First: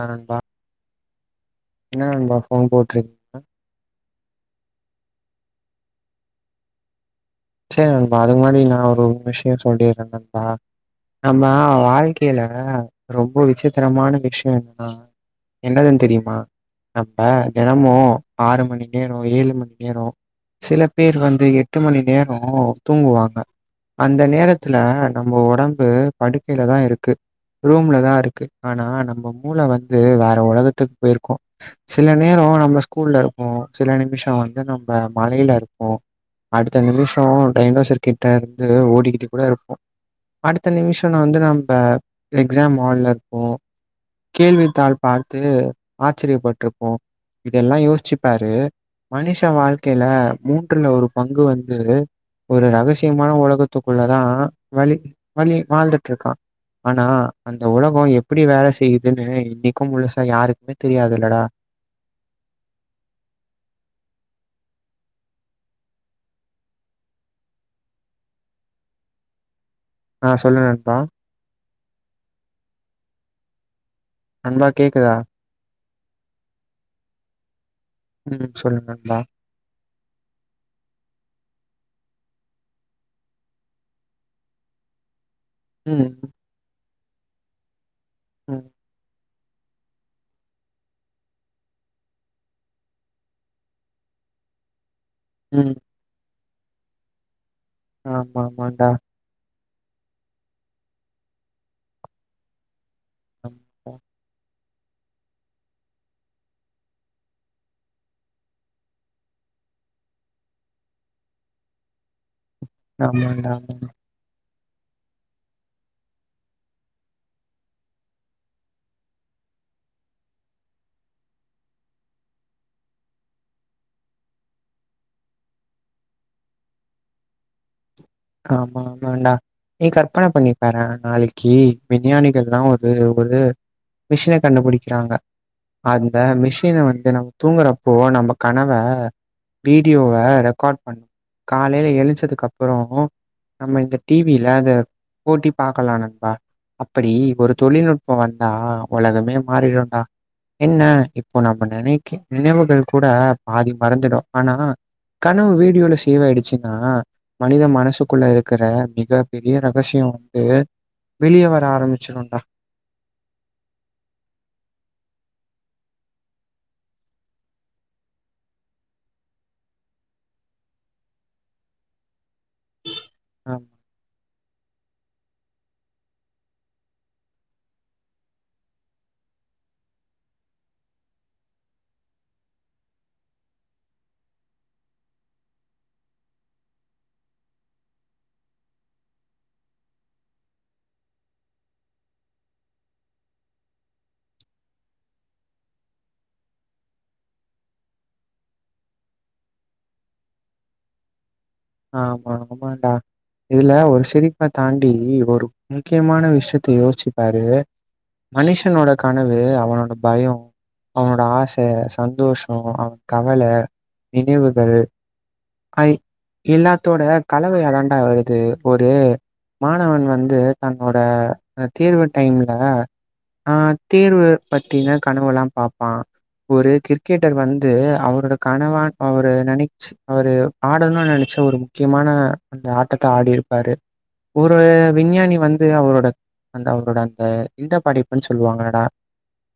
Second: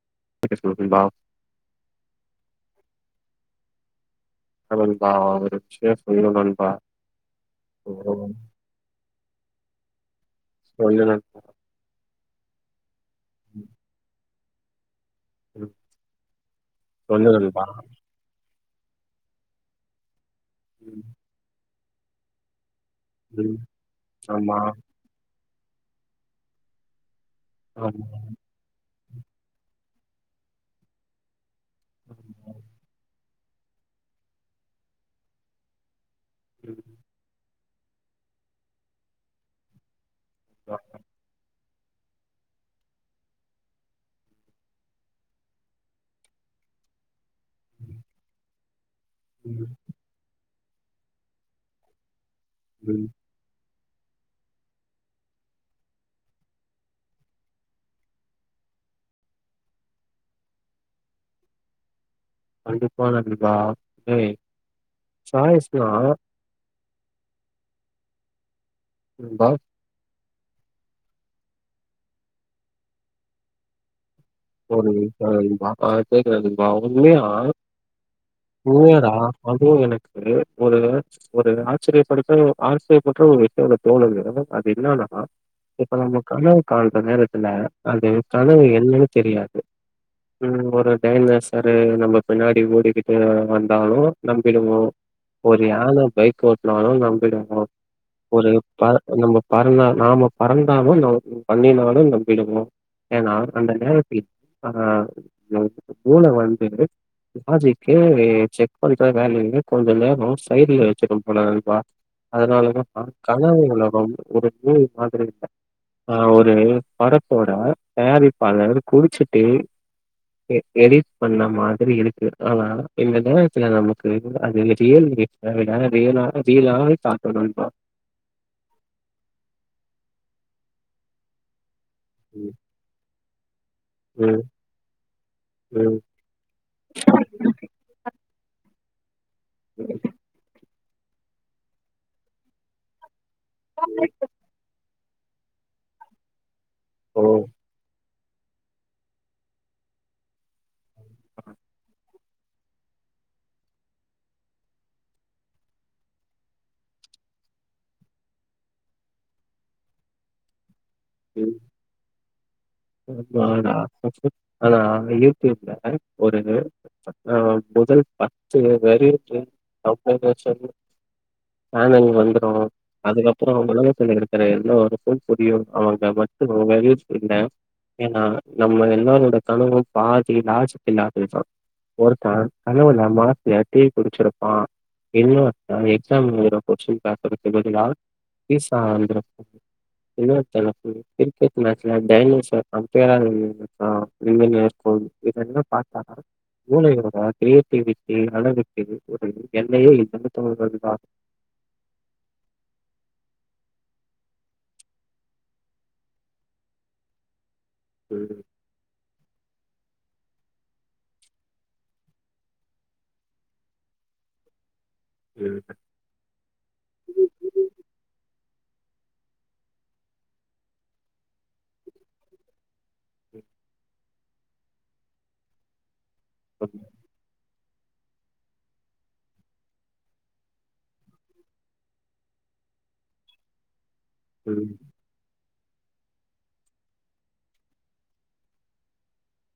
ஏ நண்பா [unintelligible] என்னா நண்பா ஃபோன் போட்ரு அவனுக்காவது சேஸ் பண்ணிரனு நண்பா சேரி ஓ, நண்பா அதுக்கு முன்னாடி நா ஒரு விஷயோ சொல்லிற நண்பா சொல்லு நண்பா நம்ம வாழ்க் கைல ரொம்ப விசித்திரமான விஷயோ என்னனா ம் என்னதுன் தெரியுமா நம்ம சொல்லு நண்பா தெனமு ஆறு மணி நேரோ ஏழு மணி நேரோ சில ம் பேர் வந்து எட்டு மணி நேரோ தூங்குவாங்க ம் அந்த ஆமா நேரத்துல நம்ம ஒடம்பு படுக்கல தா இருக்கு ரூம்ல ஆமா தா இருக்கு ஆனா நம்ம மூள வந்து வேற உலகத்துக்கு போயிருக்கும் சில நேரோ ஆமா நம்மள ஸ்கூல்ல இருப்போ சில நிமிஷோ வந்து நம்ம மலையில இருப்போ ம் அடுத்த நிமிஷோ டைனோசர் கிட்ட இருந்து ஓடிக்கிட்டு கூட இருப்போம் அடுத்த நண்பா நிமிஷோ நா வந்து நம்ப எக்ஸாம் ஹால்ல இருப்போம் கேள்வித் தாள் பாத்து ஆச்சரியப்பட்டுருப்போம் இதெல்லாம் யோச்சுப் பாரு மனிஷ ம் வாழ்க்கையில மூன்றுல ஒரு பங்கு வந்து ஒரு ம் ரகசியமான உலகத்துக்குள்ள தான் வலி வலி வாழ்ந்துட்டு இருக்கா ஆனா அந்த உலகோ எப்படி வேல செய்யுதுனு இன்னிக்கும் முழுசா யாருக்குமே தெரியாது இல்லடா கண்டிப்பா கண்டிப்பா ஹே சாயஸ்னா நண்பா ஆ சொல்லு நண்பா நண்பா ஒரு கேக்குதா? ஆ நண்பா ஆ கேக்குதா நண்பா உண்மையா ம். சொல்லு உண்மையாடா நண்பா. அதுவும் எனக்கு ஒரு ஒரு ஆச்சரியப்படுத்த ஆச்சரியப்பற்ற ஒரு விஷயம் எனக்கு தோனுது அது என்னானா இப்ப ம். நம்ம கனவு காணுற நேரத்துல அது கனவு ம். என்னனு தெரியாது ம் ஒரு டைனோசரு நம்ம பின்னாடி ஓடிக்கிட்டே வந்தாலும் நம்பிருவோம் ஒரு ம். யான பைக் ஓட்டுனாலும் நம்பிடும் ஒரு ப ஆமாமாண்டா. ஆமாண்டா. நம்ப பறந்தா நாம பறந்தாலும் நம்ம பண்ணினாலும் நம்பிடுவோம் ஏன்னா அந்த ஆமாண்டா. நேரத்தில ஆ நம் மூள வந்துட்டு லாஜிக்கு செக் பண்ற வேல எல்லா கொஞ்சோ நேரோ சைடுல வச்சுக்கு நண்பா அதனாலதா நண்ப ஆமாண்டா, கனவு உலகம் ஒரு நூல் மாதிரி ஆ ஒரு பரடத்தோட தயாரிப்பாளர் குடிச்சிட்டு எ எடிட் பண்ண மாதிரி இருக்கு ஆனா இந்த நேரத்துல நமக்கு அது [unintelligible] ரியல் அதுல ரியலா ரீலானு பாக்கணும் நண்பா ஆமா ஆமாண்டா நீ கற்பன பண்ணிப்பாரே நாளைக் கி ம், விஞ்ஞானிகள்லாம் ஒரு ஒரு மிஷின ம், கண்டுபிடிக்கிறாங்க ம். அது அ மிஷின வந்து நம்ம தூங்குறப்போ நம்ம கனவ வீடியோவ ரெக்கார்ட் பண்ணும் காலையில எழுஞ்சதுக்கு அப்புறம் நம்ம இந்த டிவியில அத போட்டி பாக்கலாம் நண்பா அப்படி ஓ! ஒரு தொழில்நுட்பம் வந்தா உலகமே மாறிடும்டா என்ன இப்போ நம்ம நினைக்க நினைவுகள் கூட பாதி மறந்துடும் ஆனா கனவு வீடியோல சேவ் ஆயிடுச்சுன்னா மனித மனசுக் குள்ள இருக்கிற மிக பெரிய ரகசியம் வந்து வெளியே ம். வர ஆரம்பிச்சிரும்டா ஆமாடா [unintelligible] ஆனா யூடியூப்ல ஒரு ஆ முதல் பத்து வரைக்கும் அவுங்க இத சொல்லும் ஆ நாங்க வந்துர்ரோ அதுக்கப்றோ ஆமா, உலகத்துல இருக்குற எல்லோருக்கும் புரியும் அவுங்க மட்டும் [unintelligible] ஏன்னா நம்ம எல்லாரோட கனவும் பாதி லாஜிக் இல்லாதது தான் ஒருத்த கனவுல மாத்தியா டீ குடிச்சிருப்பான் என்ன அ எக்ஸாம் எழுதுற கொஸ்டின் பேப்பருக்கு பதிலா பீசா வந்துருக் என்ன தலைப்பு கிரிக்கெட் மேட்சுல டயனோஸர் அப்ப யாரும் இருக்கா [unintelligible] இது ரெண்டுமே பாத்தாதா மூளையோடா கிரியேட்டிவிட்டி அளவுக்கு ஒரு எல்லையே இனத்தவர்கள் தா ஆமா ஆமாண்டா இதுல ஒரு சிரிப்ப தாண்டி ஒரு முக்யமான விஷ்யத்த யோச்சுபாரு ம் மனுஷனோட கனவு அவனோட பயோ அவனோட ஆச சந்தோஷோ அவன் கவல நினைவுகள் இருக்க ஐ எல்லாத்தோட கலவையாதான்டா வருது ஒரு மாணவன் வந்து தன்னோட அ தேர்வு டைம்ல அ தேர்வு பத்தின கனவுலா பாப்பான் ம், ஒரு கிரிக்கெட்டர் வந் து அவரோட கனவான் அவரு நெனச்சு அவரு ஆடனு நென ச்ச ஒரு முக்கியமான அந்த ஆட்டத்த ஆடிருப்பாரு ஒரு ம். விஞ்ஞானி வந் து அவரோட அந்த அவரோட அந்த இந்த படைப்புன் சொல்வாங்களடா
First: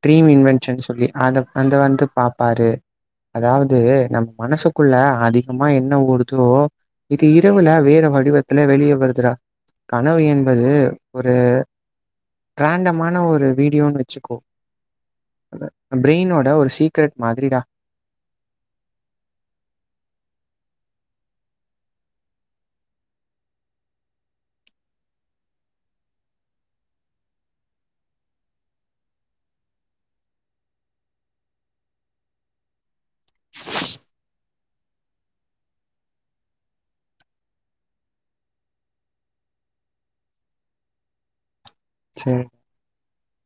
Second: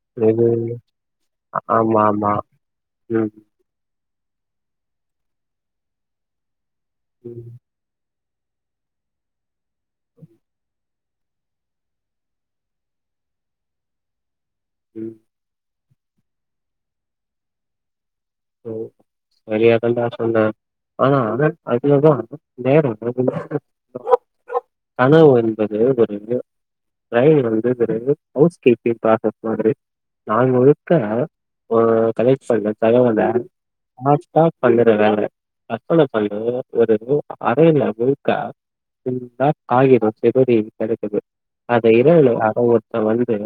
ட்ரீம் இது இன்வென்ஷன் சொல்லி அத அந்த ஆமா, வந்து ஆமா. பாப்பாரு ம், அதாவ து நம்ம மனசுக்குள்ள அதிகமா என்ன ஓடுதோ இது ம், இரவுல வேற வடிவ த்ல வெளிய வருதுடா கனவு என்பது ஒரு ரேண்டமான ஒரு வீடியோன் வச்சுக்கோ ம் அதா பிரெய்னோட ஒரு சீக்ரெட் மாதிரிடா ஓ சரியாதான்டா சொன்ன ஆனா அத அதேதா வேற [unintelligible] கனவு என்பது ஒரு விதோ ரய்ல் வந்துர்கிது ஹவ்ஸ் கீப்பிங் பாக்கற் மாதிரி நாள் முழுக்க அ கலெக்ட் பண்ணு தகவல நான்ஸ்டாப்ட பண்ணணு வேல கற்பன பண்ணு ஒரு அறைல முழுக்க ஃபுல்லா காகிதோ செதறி கெடக்குது அத இரவுல சரி அத ஒ ர்த்த வந்துட்டு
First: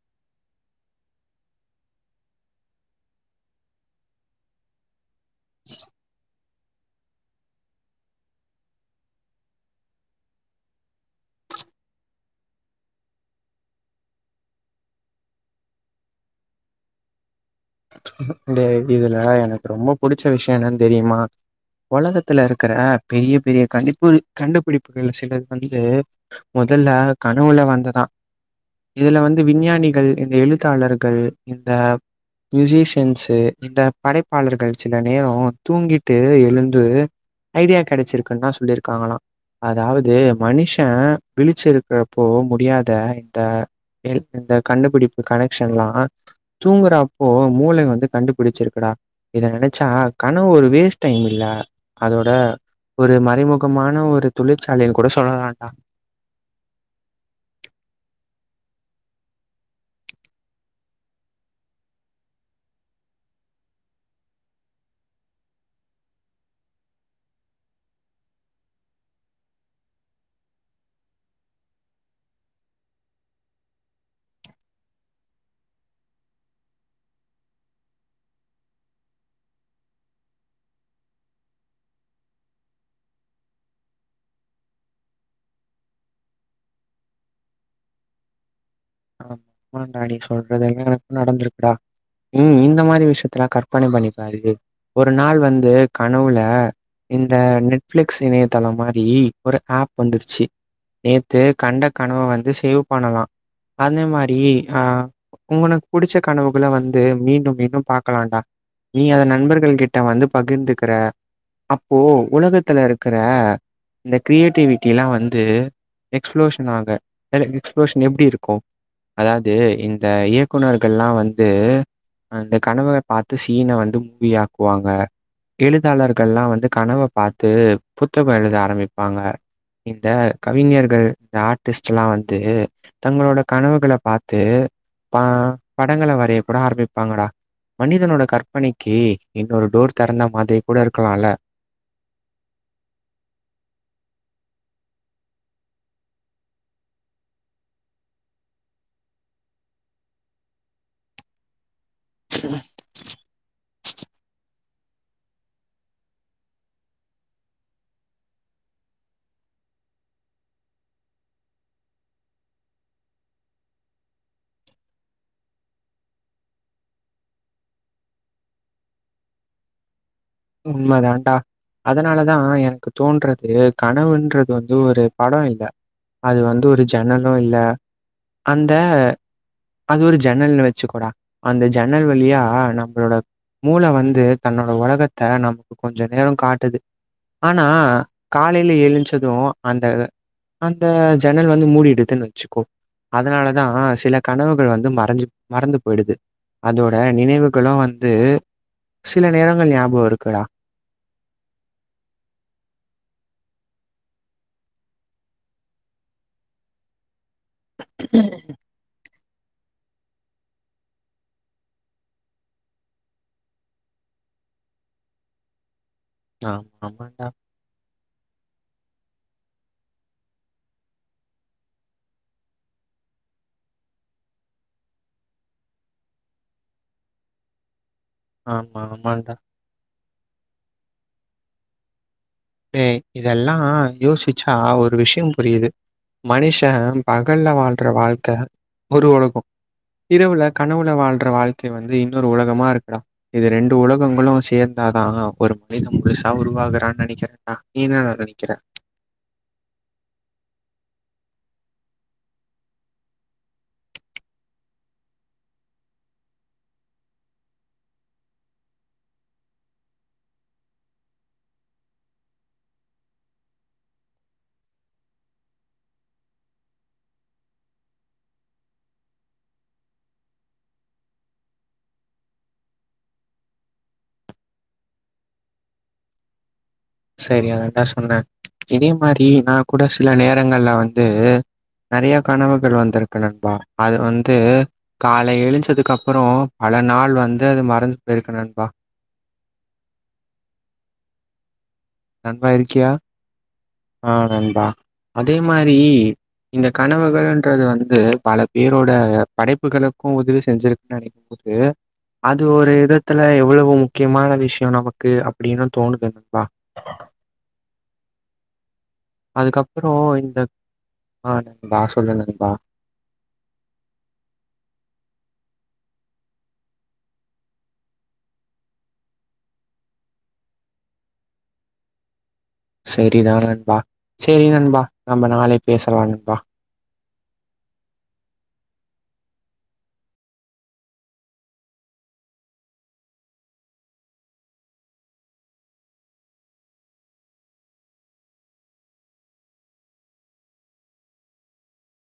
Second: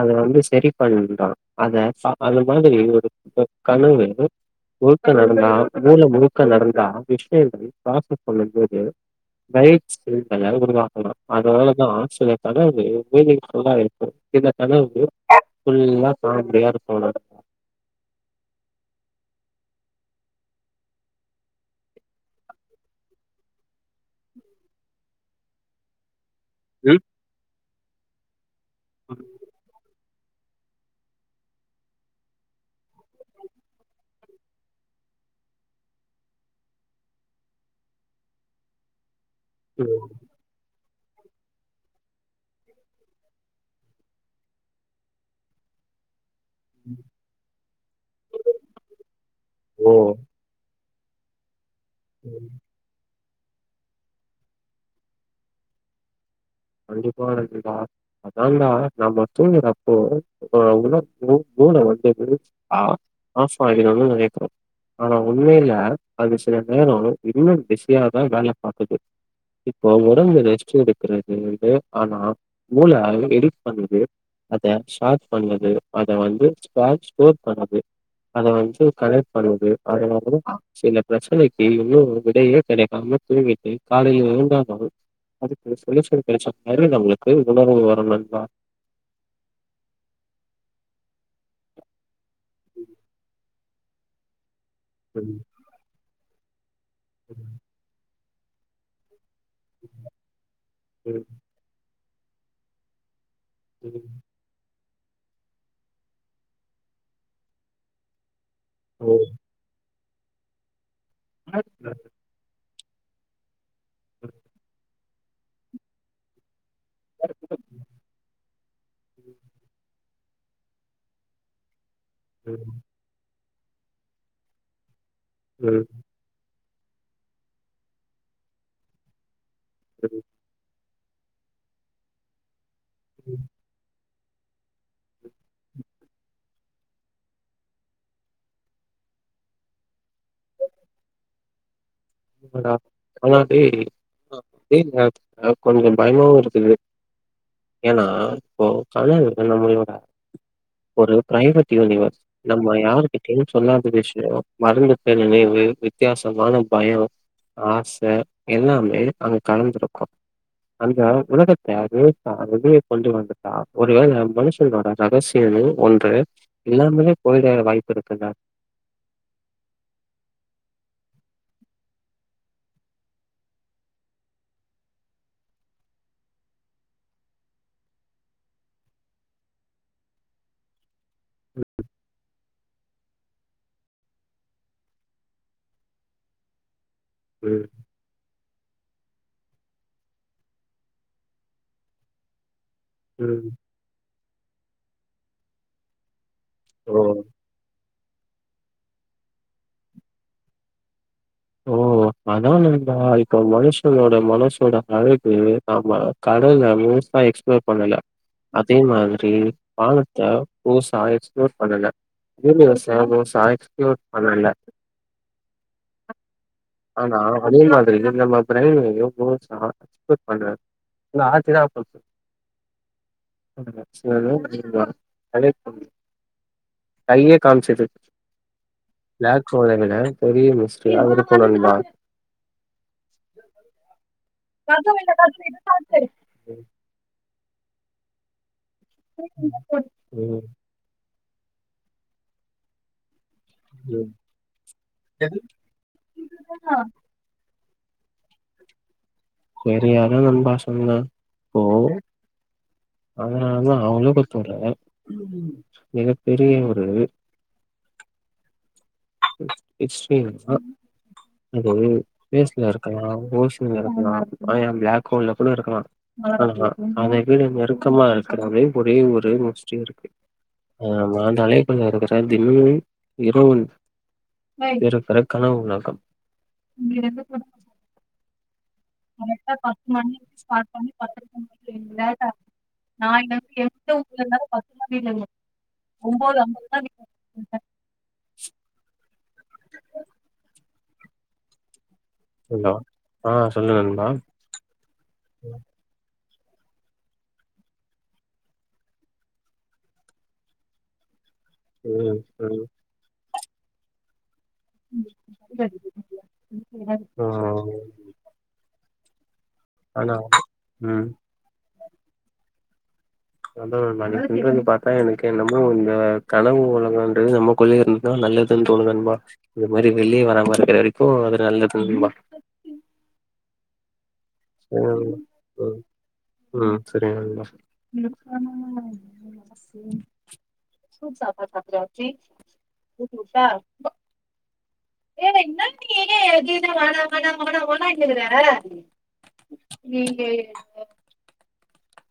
அத வந்து செரி பண்றா அத சா அந்த மாதிரி ஒரு கனவு வருது முழுக்க [unintelligible] மூல முழு க்க நடந்தா விஷ்யோ என்னது பார்ச பண்ணும்போது நைட்ஸ் ஃபீல் பண்ண உருவாக்குறோ அதுனாலதா சில கனவுகள் மீனிங் ஃபுல்லா இருக்கு சில கனவு வந்து ஃபுல்லா காமடியா இருக்குல இந்த இதுல எனக்கு ரொம்ப புடிச்ச விஷ்யோ என்னன் தெரிமா ஒலகத்துல இருக்குற பெரிய பெரிய கண்டிப்பு கண்டுபிடிப்புகள் சிலது வந்து முதல்ல ம். கனவுல வந்ததா இதுல வந்து விஞ்ஞானிகள் இந்த எழுத்தாளர் கள் இந்த மியூசிஷியன்ஸு இந்த படைப்பாளர்கள் சில நேரோ தூங்கிட்டு எழுந்து ஐடியா கெடச்சிருக்குன்தா சொல்லிருக்காங்களா ம். அதாவது மனிஷ விழிச்சு இருக்றப்போ முடியாத இந்த எல் இந்த கண்டுபிடிப்பு கனெக்ஷன்லா தூங்குறப் போ மூளை வந்து கண்டுபிடிச்சிருக்குடா இத நெனச்சா ஓ! கணவு ஒரு வேஸ்ட் டைம் இல்ல அதோட ம். ஒரு மறைமுகமான ஒரு தொழிற்சாலைன் கூட சொல்லலான்டா கண்டிப்பா இருக்குடா அதான்டா நம்ம தூங்குரப்போ அ உறங்னு மூள வந்து விருச் ஆ ஆப் ஆய்டுனு நெனைக்ற ஆனா உண்மைல அது சில நேரோ இன்னு பிசியாதா வேல பாக்குது இப்போ ஒடம்பு ரெஸ்ட் எடுக்குறது இர்ந்து ஆனா மூள அதுலிந்து எடிட் பண்ணுது அதைய ஷார்ட் பண்ணது அத வந்து ஸ்பால் ஸ்கோர் பண்ணது அத வந்து கரெக்ட் பண்ணது அதவந்து சில ப்ரச்சனைக்கு இன்னு விடையே கிடைக்காம தூங்கிட்டு காலையில எழுந்தாதா அதுக்கு சொலுஷன் கெடச்ச வர்ரு நம்பளுக்கு உணர்வு வரு நண்பா ஆம் ஆமாண்டா நீ சொல்றது எல்லா எனக்கு நடந்திருக்குடா ம் இந்த மாரி விஷ்யத்துலா கர் பணி பண்ணிப்ப அதுக்கு ஒரு நாள் ம், வந்து கனவுல இந்த நெட்ஃபிளிக் ஸ் இணையதளோ மாரி ஒரு ஆப் வந்துருச்சி ம், நேத்து கண்ட கனவ வந்து சேவ் பண்ணலா அதே ம். மாரி ஆ உங்கனக் புடிச்ச கனவுகள வந்து மீண்டு மீண்டும் பாக்கலான்டா நீ ஓ. அத நண்பர்கள் கிட் ட வந்து பகிர்ந்துக்கிற அப்போ ம், உலகத்துல இருக்குற இந்த கிரியேட்டிவிட்டில்லா வந்து எக்ஸ்ப்ளோஷன் ஆக எல எக்ஸ்பளோஷன் எப்டி இருக் கோ அதாவ்து இந்த இயக்குநர்கள்லா வந்து அந்த கனவ பாத்து சீன வந்து மூவி ஆக்குவாங்க ம். எழுதாளர் கள்ல்லா வந்து கனவ பாத்து புத்தகோ எழுத ஆரம்பிப்பாங்க இந்த கவிஞர்கள் இந்த ஆர்ட்டிஸ்ட் எல்லா வந்து தங்களோட கனவுகள பாத்து ப படங்கள வரைய கூட ஆரம்பிப்பாங்கடா மனிதனோட கற்பனைக்கி இன்னொரு டோர் தெறந்தா மாதிரி கூட இருக்கலால ஆமாண்டா ஆனா அதே அ அதே நேரத்துல கொஞ்சோ பயமாவு இருக்குது ஏன்னா இப்போ [unintelligible] நம்மளோட ஒரு ப்ரைவேட் யூனிவர்ஸ் நம்ம யாரு கிட்டயு சொல்லாத விஷ்யோ மறந்துட்ட நினைவு வித்தியாசமான பயோ ஆச எல்லாமே அங்க கலந்துருக்கு அந்த உலகத்த [unintelligible] வெளிய கொண்டு வந்துட்டா ஒருவேள மனுஷனோட ரகசியமு ஒன்று இல்லாமே போய்ட வாய்ப்பு இருக்குல்ல உண்ம தான்டா அதனாலதா எனக்கு தோன்றது கனவுன்றது வந்து ஒரு படோ இல்ல அது வந்து ஒரு ஜன்னலு இல்ல அந்த அது ஒரு ஜன்னல்னு வச்சுக்கோடா அந்த ஜன்னல் வழியா நம்மளோட மூள வந்து தன்னோட ஓலகத் த்த நமக்கு கொஞ்ச நேரோ காட்டுது ஆனா ம், காலைல எழுஞ்ச்சது அந்த அந்த ஜன்னல் வந்து மூடிடுதுன்னு வச்சுக்கோ ம். அதனாலதா சில கனவுகள் வந்து மறஞ்சு மறந்து போயிடுது அதோட ஓ! நினைவுகளு வந்து சில நேரங்கள் ஞாபகோ இருக்குடா ஓ அதா நண்பா இப்ப மனுஷனோட மனசோட அழகு ஆமா கடல்ல மோஸ்டா எக்ஸ்ப்லோர் பண்ணல அதே மாதிரி வானத்த புதுசா எக்ஸ்ப்லோர் பண்ணல யூனிவர்ச மோஸ்ட்டா எக்ஸ்ப்லோர் பண்ணல்ல ஆ ஆனா அதே மாதிரி நம்ம பிரைன்யு மோஸ்டா எக்ஸ்ப்லோர் பண்ணல எங்க ஆச்சி தான் [inaudible] [inaudible] பண்ணல சில நேரோ பண்ணிருந்தா [unintelligible] கையே காம்ச்சிது ஆமா ஆமாண்டா வேற எதாவ்து பெரிய மிஸ்ட்ரியா இருக்கும் நண்பா மே இதெல்லா யோசிச்சா ஒரு விஷ்யம் புரிது மனுஷ பகல்ல வாழ்ற வாழ்க்க ஒரு உலகோ ம் இரவுல கனவுல வாழ் ற வாழ்க்க வந்து இன்னொரு உலகமா இருக்குடா இது ரெண்டு ம் உலகங்களு சேந்தாதா ஒரு மேகம் முழுசா உருவாகுறான் நெனைக்கிற ஆ ஈனா வந்து நிக்கிற சரியாதா நண்பா சொன்ன போ அதனாலதா அவுங்லகத்தோட மிக பெரிய ஒரு இட்ஸ் மீ அ அது ஸ்பேஸ்ல இருக்கலாம ஓஷன்ல இருக்கலா அ ஏன் பிலாக் ஹோல்ல கூட இருக்கலா ஆ அத விட நெருக்கமா இருக்கறதே ஒரே ஒரு முஸ்டி இருக்கு [unintelligible] இருகருக்கான உலகம் சரியாதான்டா சொன்ன இதே மாரி நா கூட சில நேரங்கள்ல வந்து நெறையா கனவுகள் வந்துருக்கு நண்பா அது வந்து காலை எழுஞ்சதுக்கப்பறோ பல நாள் வந்து அது மற ந்திருக்கு நண்பா நண்பா ஹலோ இருக்கியா ஆ சொல்லு நண் ஆ நண்பா அதே மாரி இந்த கனவுகள்ன்றது வந்து பல பேரோட படைப்புகளுக்கு உதவி செஞ்சிருக்குன்னு நெனைக்கும்போது ம் அது ம் ஒரு விதத்துல எவ்வளவு முக்கியமான விஷ் இவ நமக்கு அப்டின்னு தோணுது நண்பா ஆ அதுக்கப்றோ ஆனா இந்த ம் ஆ நண்பா சொல்லு நண்பா அதா நண்பா நீ சொல்றது பாத்தா எனக்கு என்னமோ இந்த கனவு உலகன்றது நம் குள்ளயே இருந்தா நல்லதுன்னு தோணுது நண்பா இந்த மாரி வெளிய வராம இருக்கற வரைக்கு அது நல்லது நண்பா சரிதா நண்பா சரி நண்பா ம் நம்ம நாளை ம் பேசலா நண்பா ம் சரி நண்பா [unintelligible] ஏ என்னா நீ எதுமே வேணா வேணா வேணா வேணான்னுக்கிற நீங்க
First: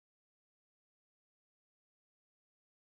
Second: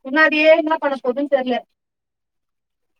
பின்னாடியே என்னா பண்ண போதுன்னு தெர்ல